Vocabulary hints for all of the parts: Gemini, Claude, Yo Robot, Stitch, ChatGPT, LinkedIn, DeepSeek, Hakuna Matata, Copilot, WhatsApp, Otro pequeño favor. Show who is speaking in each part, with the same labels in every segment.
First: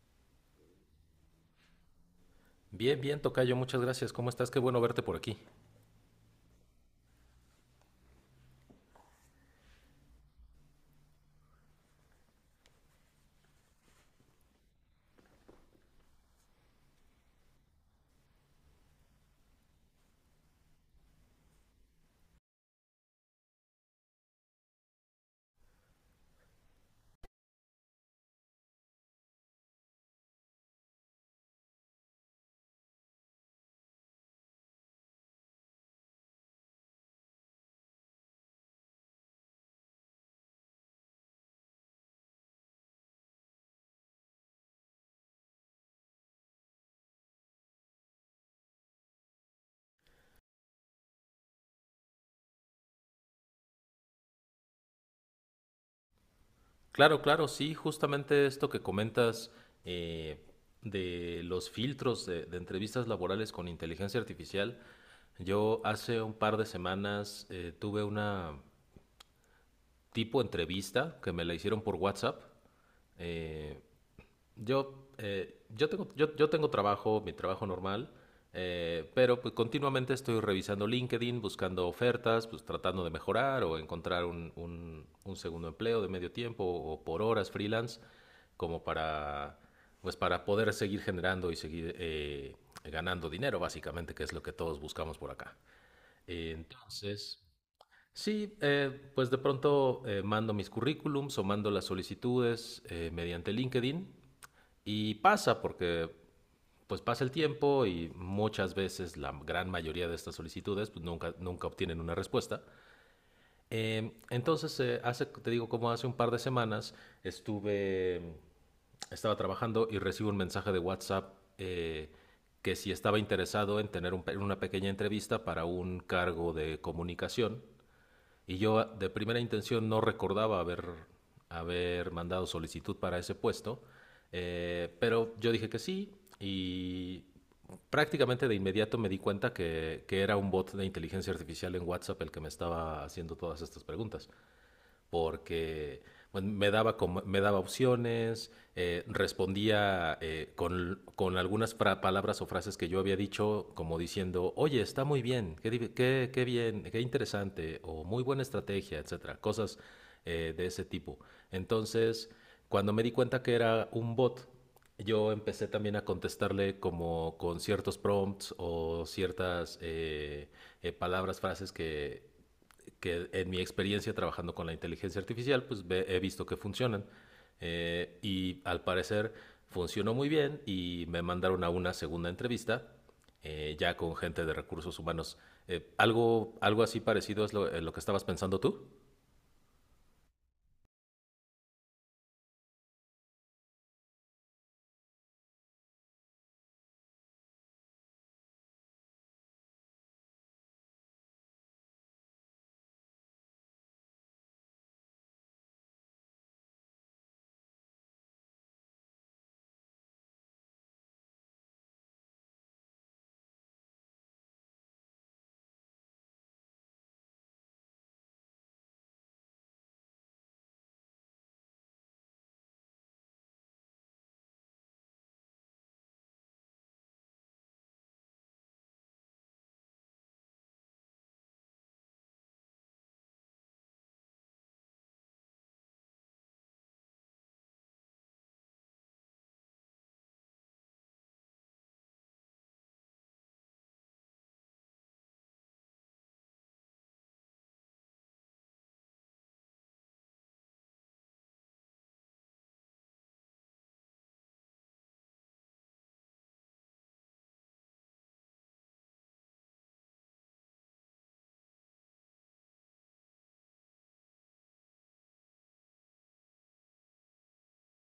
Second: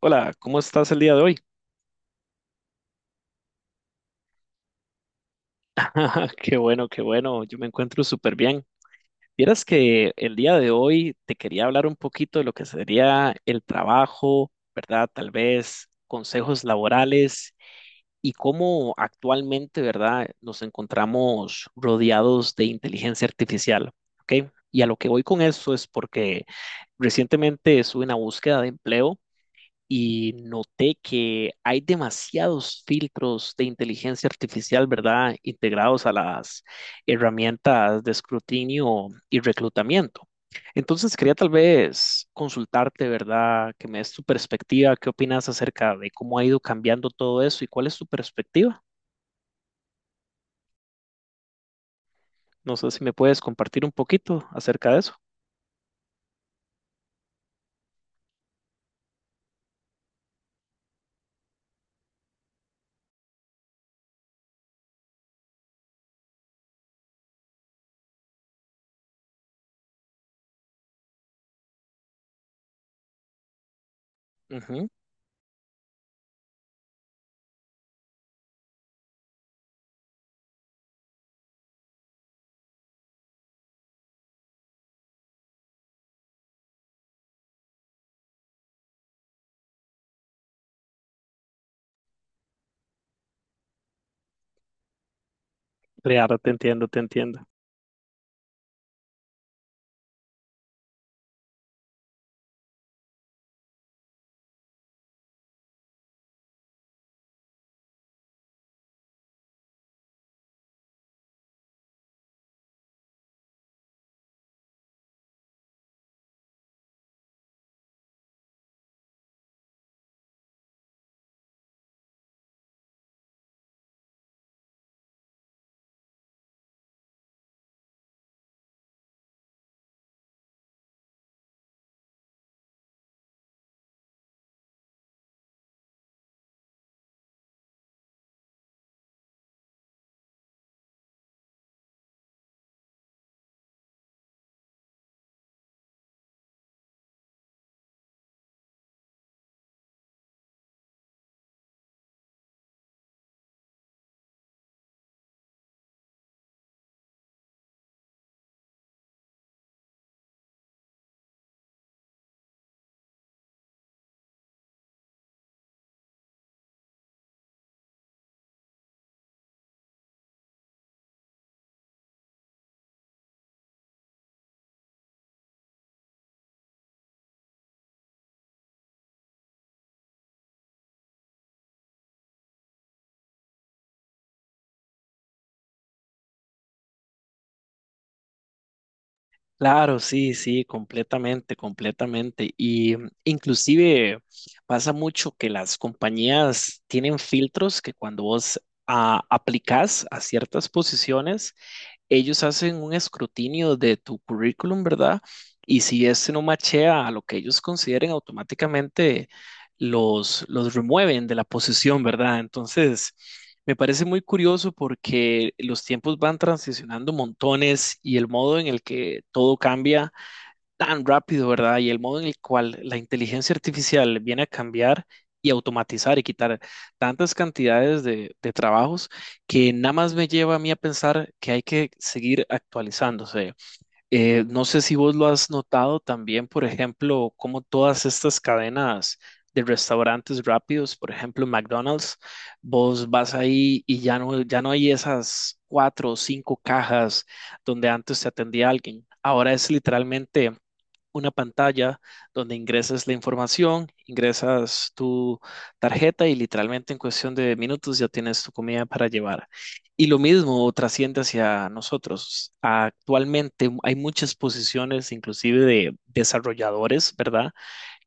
Speaker 1: Hola, ¿cómo estás el día de hoy?
Speaker 2: Bien, bien, Tocayo, muchas gracias. ¿Cómo estás? Qué bueno verte por aquí.
Speaker 1: Qué bueno, yo me encuentro súper bien. Vieras que el día de hoy te quería hablar un poquito de lo que sería el trabajo, ¿verdad? Tal vez consejos laborales y cómo actualmente, ¿verdad? Nos encontramos rodeados de inteligencia artificial, ¿ok? Y a lo que voy con eso es porque recientemente estuve en una búsqueda de empleo y noté que hay demasiados filtros de inteligencia artificial, ¿verdad? Integrados a las herramientas de escrutinio y reclutamiento. Entonces quería tal vez consultarte, ¿verdad? Que me des tu perspectiva, qué opinas acerca de cómo ha ido cambiando todo eso y cuál es tu perspectiva. No sé si me puedes compartir un poquito acerca de eso.
Speaker 2: Claro, claro, sí, justamente esto que comentas eh, de los filtros de entrevistas laborales con inteligencia artificial. Yo hace un par de semanas tuve una tipo entrevista que me la hicieron por WhatsApp. Eh,
Speaker 1: Ujú.
Speaker 2: yo tengo trabajo, mi trabajo normal, pero pues, continuamente estoy revisando LinkedIn, buscando ofertas, pues tratando de mejorar o encontrar un segundo empleo de medio tiempo o por horas freelance, como para, pues, para poder seguir generando y seguir ganando dinero, básicamente, que es lo que todos buscamos por acá.
Speaker 1: Claro, te
Speaker 2: Eh,
Speaker 1: entiendo, te entiendo.
Speaker 2: Entonces, Sí, pues de pronto mando mis currículums o mando las solicitudes mediante LinkedIn y pasa porque pues pasa el tiempo y muchas veces la gran mayoría de estas solicitudes pues nunca, nunca obtienen una respuesta. Hace, te digo, como hace un par de semanas estuve, estaba trabajando y recibo un mensaje de WhatsApp que si estaba interesado en tener una pequeña entrevista para un cargo de comunicación y yo de primera intención no recordaba haber mandado solicitud para ese puesto, pero yo dije que sí y prácticamente de inmediato me di cuenta que era un bot de inteligencia artificial en WhatsApp el que me estaba haciendo todas estas preguntas porque pues, daba me daba opciones, respondía con algunas palabras o frases que yo había dicho, como diciendo, oye, está muy bien, qué bien, qué interesante, o muy buena estrategia, etcétera, cosas de ese tipo. Entonces, cuando me di cuenta que era un bot, yo empecé también a contestarle como con ciertos prompts o ciertas palabras, que en mi experiencia trabajando con la inteligencia artificial, pues he visto que funcionan. Y al parecer funcionó muy bien y me mandaron a una segunda entrevista, ya con gente de recursos humanos. ¿Algo así parecido es lo que estabas pensando tú?
Speaker 1: Claro, sí, sí, completamente, completamente. Y inclusive pasa mucho que las compañías tienen filtros que cuando vos aplicás a ciertas posiciones, ellos hacen un escrutinio de tu currículum, ¿verdad? Y si este no machea a lo que ellos consideren, automáticamente los remueven de la posición, ¿verdad? Entonces, me parece muy curioso porque los tiempos van transicionando montones y el modo en el que todo cambia tan rápido, ¿verdad? Y el modo en el cual la inteligencia artificial viene a cambiar y automatizar y quitar tantas cantidades de trabajos que nada más me lleva a mí a pensar que hay que seguir actualizándose. No sé si vos lo has notado también, por ejemplo, como todas estas cadenas de restaurantes rápidos, por ejemplo, McDonald's. Vos vas ahí y ya no hay esas cuatro o cinco cajas donde antes te atendía alguien. Ahora es literalmente una pantalla donde ingresas la información, ingresas tu tarjeta y literalmente en cuestión de minutos ya tienes tu comida para llevar. Y lo mismo trasciende hacia nosotros. Actualmente hay muchas posiciones, inclusive de desarrolladores, ¿verdad?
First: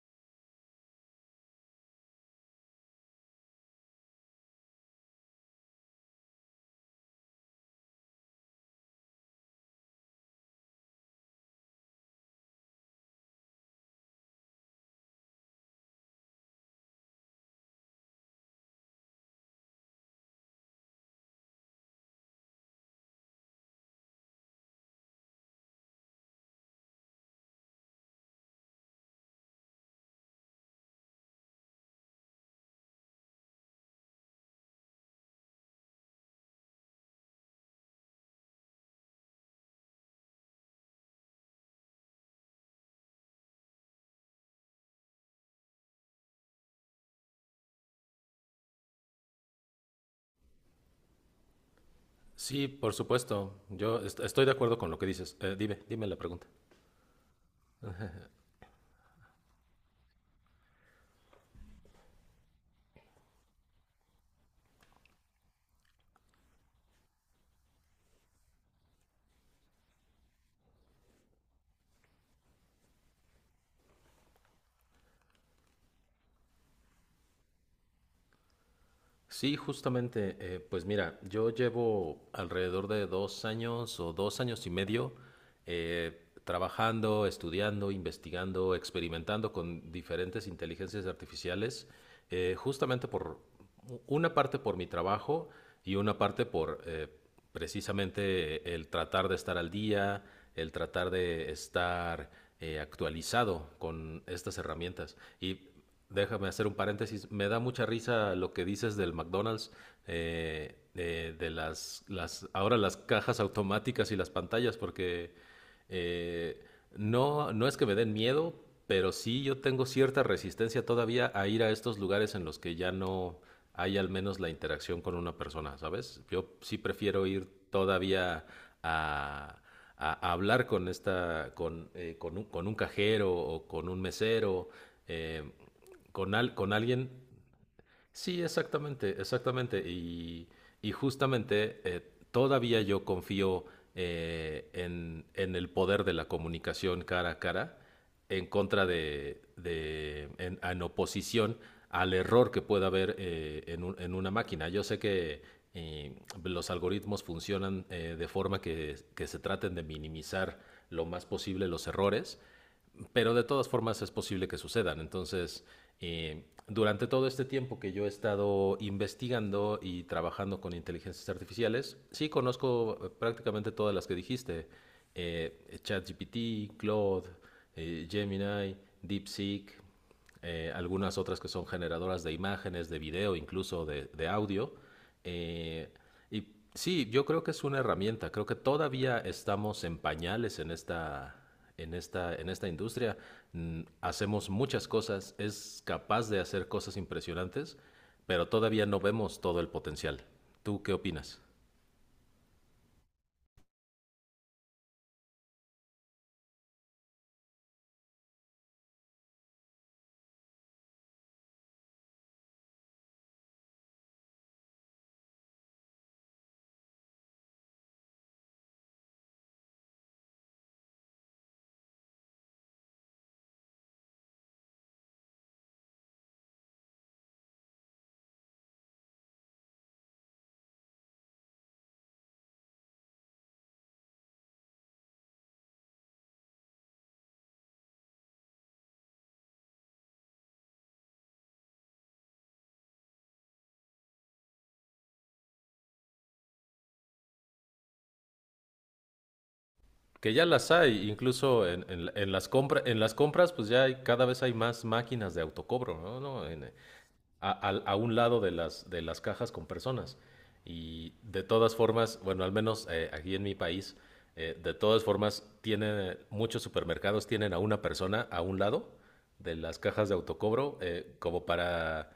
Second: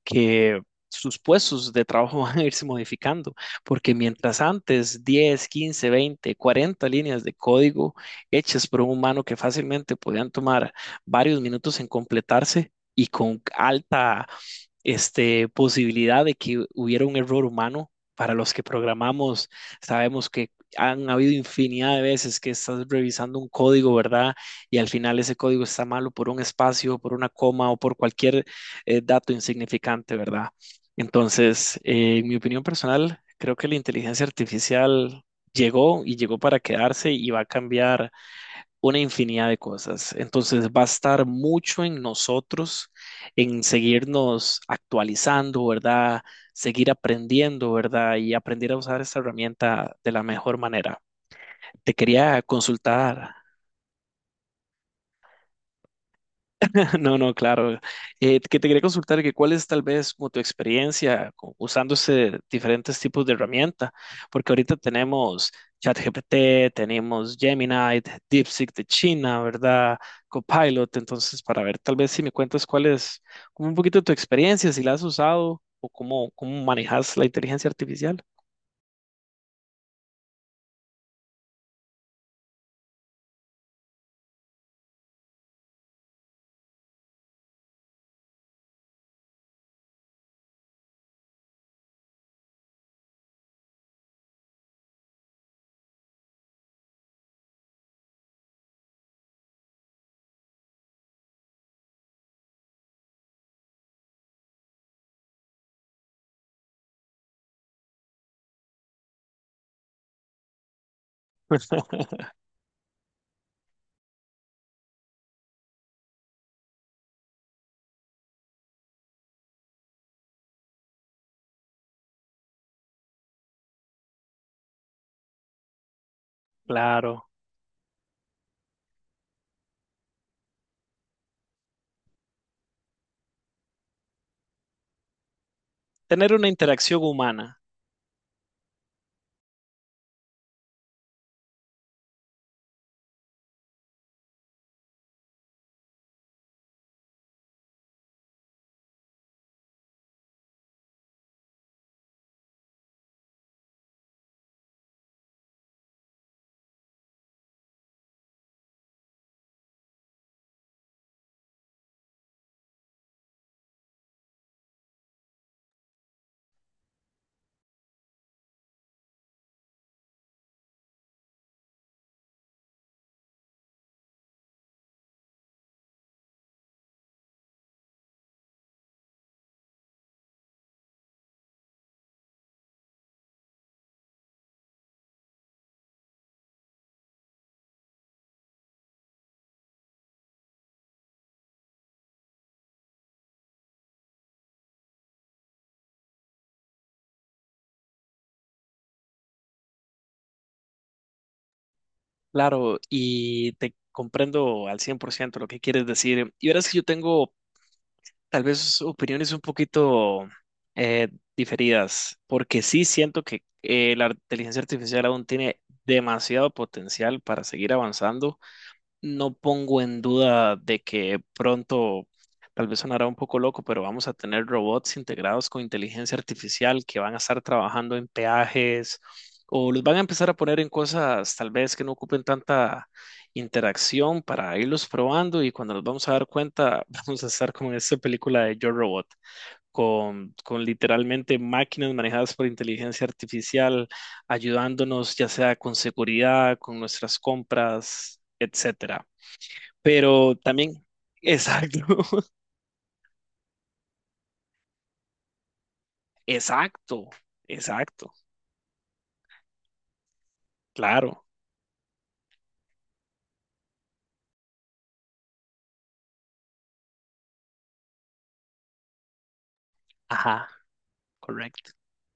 Speaker 1: Que sus puestos de trabajo van a irse modificando, porque mientras antes 10, 15, 20, 40 líneas de código hechas por un humano que fácilmente podían tomar varios minutos en completarse y con alta, posibilidad de que hubiera un error humano. Para los que programamos, sabemos que han habido infinidad de veces que estás revisando un código, ¿verdad? Y al final ese código está malo por un espacio, por una coma o por cualquier dato insignificante, ¿verdad? Entonces, en mi opinión personal, creo que la inteligencia artificial llegó y llegó para quedarse y va a cambiar una infinidad de cosas. Entonces, va a estar mucho en nosotros, en seguirnos actualizando, ¿verdad? Seguir aprendiendo, ¿verdad? Y aprender a usar esta herramienta de la mejor manera. Te quería
Speaker 2: Sí, por
Speaker 1: consultar.
Speaker 2: supuesto. Yo estoy de acuerdo con lo que dices. Dime, dime la pregunta.
Speaker 1: No, no, claro. Que te quería consultar que cuál es tal vez como tu experiencia usando diferentes tipos de herramienta, porque ahorita tenemos ChatGPT, tenemos Gemini, DeepSeek de China, ¿verdad? Copilot. Entonces para ver tal vez si me cuentas cuál es como un poquito tu experiencia, si la has usado o cómo manejas la inteligencia artificial.
Speaker 2: Sí, justamente, pues mira, yo llevo alrededor de dos años o dos años y medio trabajando, estudiando, investigando, experimentando con diferentes inteligencias artificiales, justamente por una parte por mi trabajo y una parte por precisamente el tratar de estar al día, el tratar de estar actualizado con estas herramientas. Y déjame hacer un paréntesis. Me da mucha risa lo que dices del McDonald's, de ahora las cajas automáticas y las pantallas, porque eh, no, no es que me den miedo, pero sí yo tengo cierta resistencia todavía a ir a estos lugares en los que ya no hay al menos la interacción con una persona, ¿sabes? Yo sí prefiero
Speaker 1: Claro,
Speaker 2: ir todavía a, a hablar con esta, con un cajero o con un mesero. eh,
Speaker 1: tener una
Speaker 2: con
Speaker 1: interacción
Speaker 2: alguien.
Speaker 1: humana.
Speaker 2: Sí, exactamente, exactamente. Y justamente todavía yo confío en el poder de la comunicación cara a cara en contra en oposición al error que pueda haber en una máquina. Yo sé que eh, los algoritmos funcionan de forma que se traten de minimizar lo más posible los errores, pero de todas formas es posible que sucedan. Entonces, durante todo este tiempo que yo he estado investigando y trabajando con inteligencias artificiales, sí conozco prácticamente todas las que dijiste. ChatGPT, Claude, Gemini, DeepSeek, algunas otras que son generadoras de imágenes, de video, incluso de audio. eh, y sí, yo creo que es una herramienta. Creo que todavía estamos en pañales en esta, en esta, en esta industria. Hacemos muchas cosas, es capaz de hacer cosas impresionantes, pero todavía no vemos todo el potencial. ¿Tú qué opinas?
Speaker 1: Claro, y te comprendo al 100% lo que quieres decir. Y verás que yo tengo tal vez opiniones un poquito, eh, diferidas, porque sí siento que la inteligencia artificial aún tiene demasiado potencial para seguir avanzando. No pongo en duda de que pronto, tal vez sonará un poco loco, pero vamos a tener robots integrados con inteligencia artificial que van a estar trabajando en peajes, o los van a empezar a poner en cosas tal vez que no ocupen tanta interacción para irlos probando, y cuando nos vamos a dar cuenta vamos a estar como en esta película de Yo Robot, con literalmente máquinas manejadas por inteligencia artificial ayudándonos ya sea con seguridad, con nuestras compras, etcétera.
Speaker 2: Que
Speaker 1: Pero
Speaker 2: ya las
Speaker 1: también,
Speaker 2: hay, incluso
Speaker 1: exacto.
Speaker 2: en, en las compras, pues ya hay, cada vez hay más máquinas de autocobro, ¿no? ¿No? En,
Speaker 1: Exacto,
Speaker 2: a
Speaker 1: exacto,
Speaker 2: un lado de las cajas con personas. Y
Speaker 1: claro,
Speaker 2: de todas formas, bueno, al menos aquí en mi país, de todas formas, tienen muchos supermercados tienen a una persona a un lado de las cajas de
Speaker 1: ajá,
Speaker 2: autocobro como
Speaker 1: correcto.
Speaker 2: para...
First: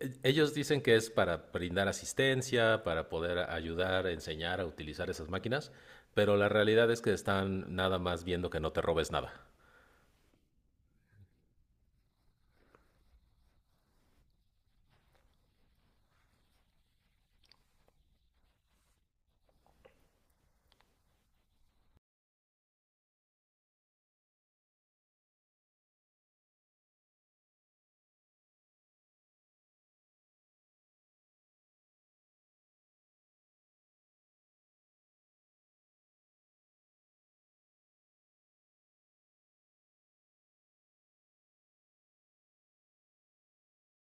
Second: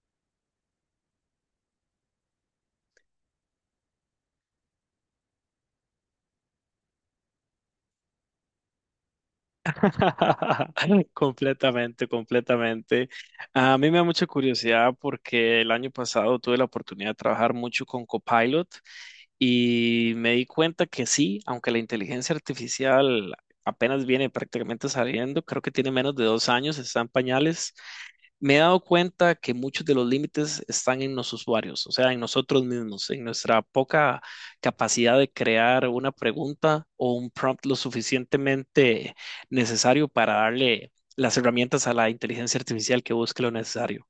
Speaker 2: Ellos dicen que es para brindar asistencia, para poder ayudar, enseñar a utilizar esas máquinas, pero la realidad es que están nada más viendo que no te robes nada.
Speaker 1: Completamente, completamente. A mí me da mucha curiosidad porque el año pasado tuve la oportunidad de trabajar mucho con Copilot y me di cuenta que sí, aunque la inteligencia artificial apenas viene prácticamente saliendo, creo que tiene menos de 2 años, está en pañales. Me he dado cuenta que muchos de los límites están en los usuarios, o sea, en nosotros mismos, en nuestra poca capacidad de crear una pregunta o un prompt lo suficientemente necesario para darle las herramientas a la inteligencia artificial que busque lo necesario.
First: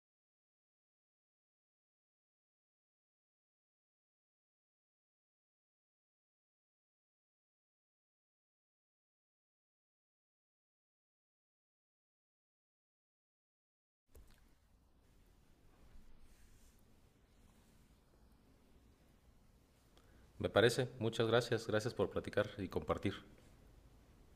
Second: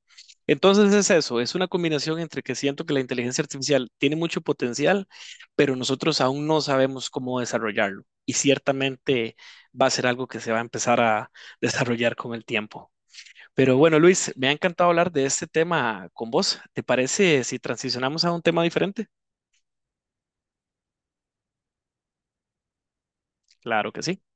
Speaker 1: Entonces es eso, es una combinación entre que siento que la inteligencia artificial tiene mucho potencial, pero nosotros aún no sabemos cómo desarrollarlo, y ciertamente va a ser algo que se va a empezar a desarrollar con el tiempo. Pero bueno, Luis, me ha encantado hablar de este tema con vos. ¿Te parece si transicionamos a un tema diferente?
Speaker 2: Me parece. Muchas gracias. Gracias por platicar y compartir.
Speaker 1: Claro que sí.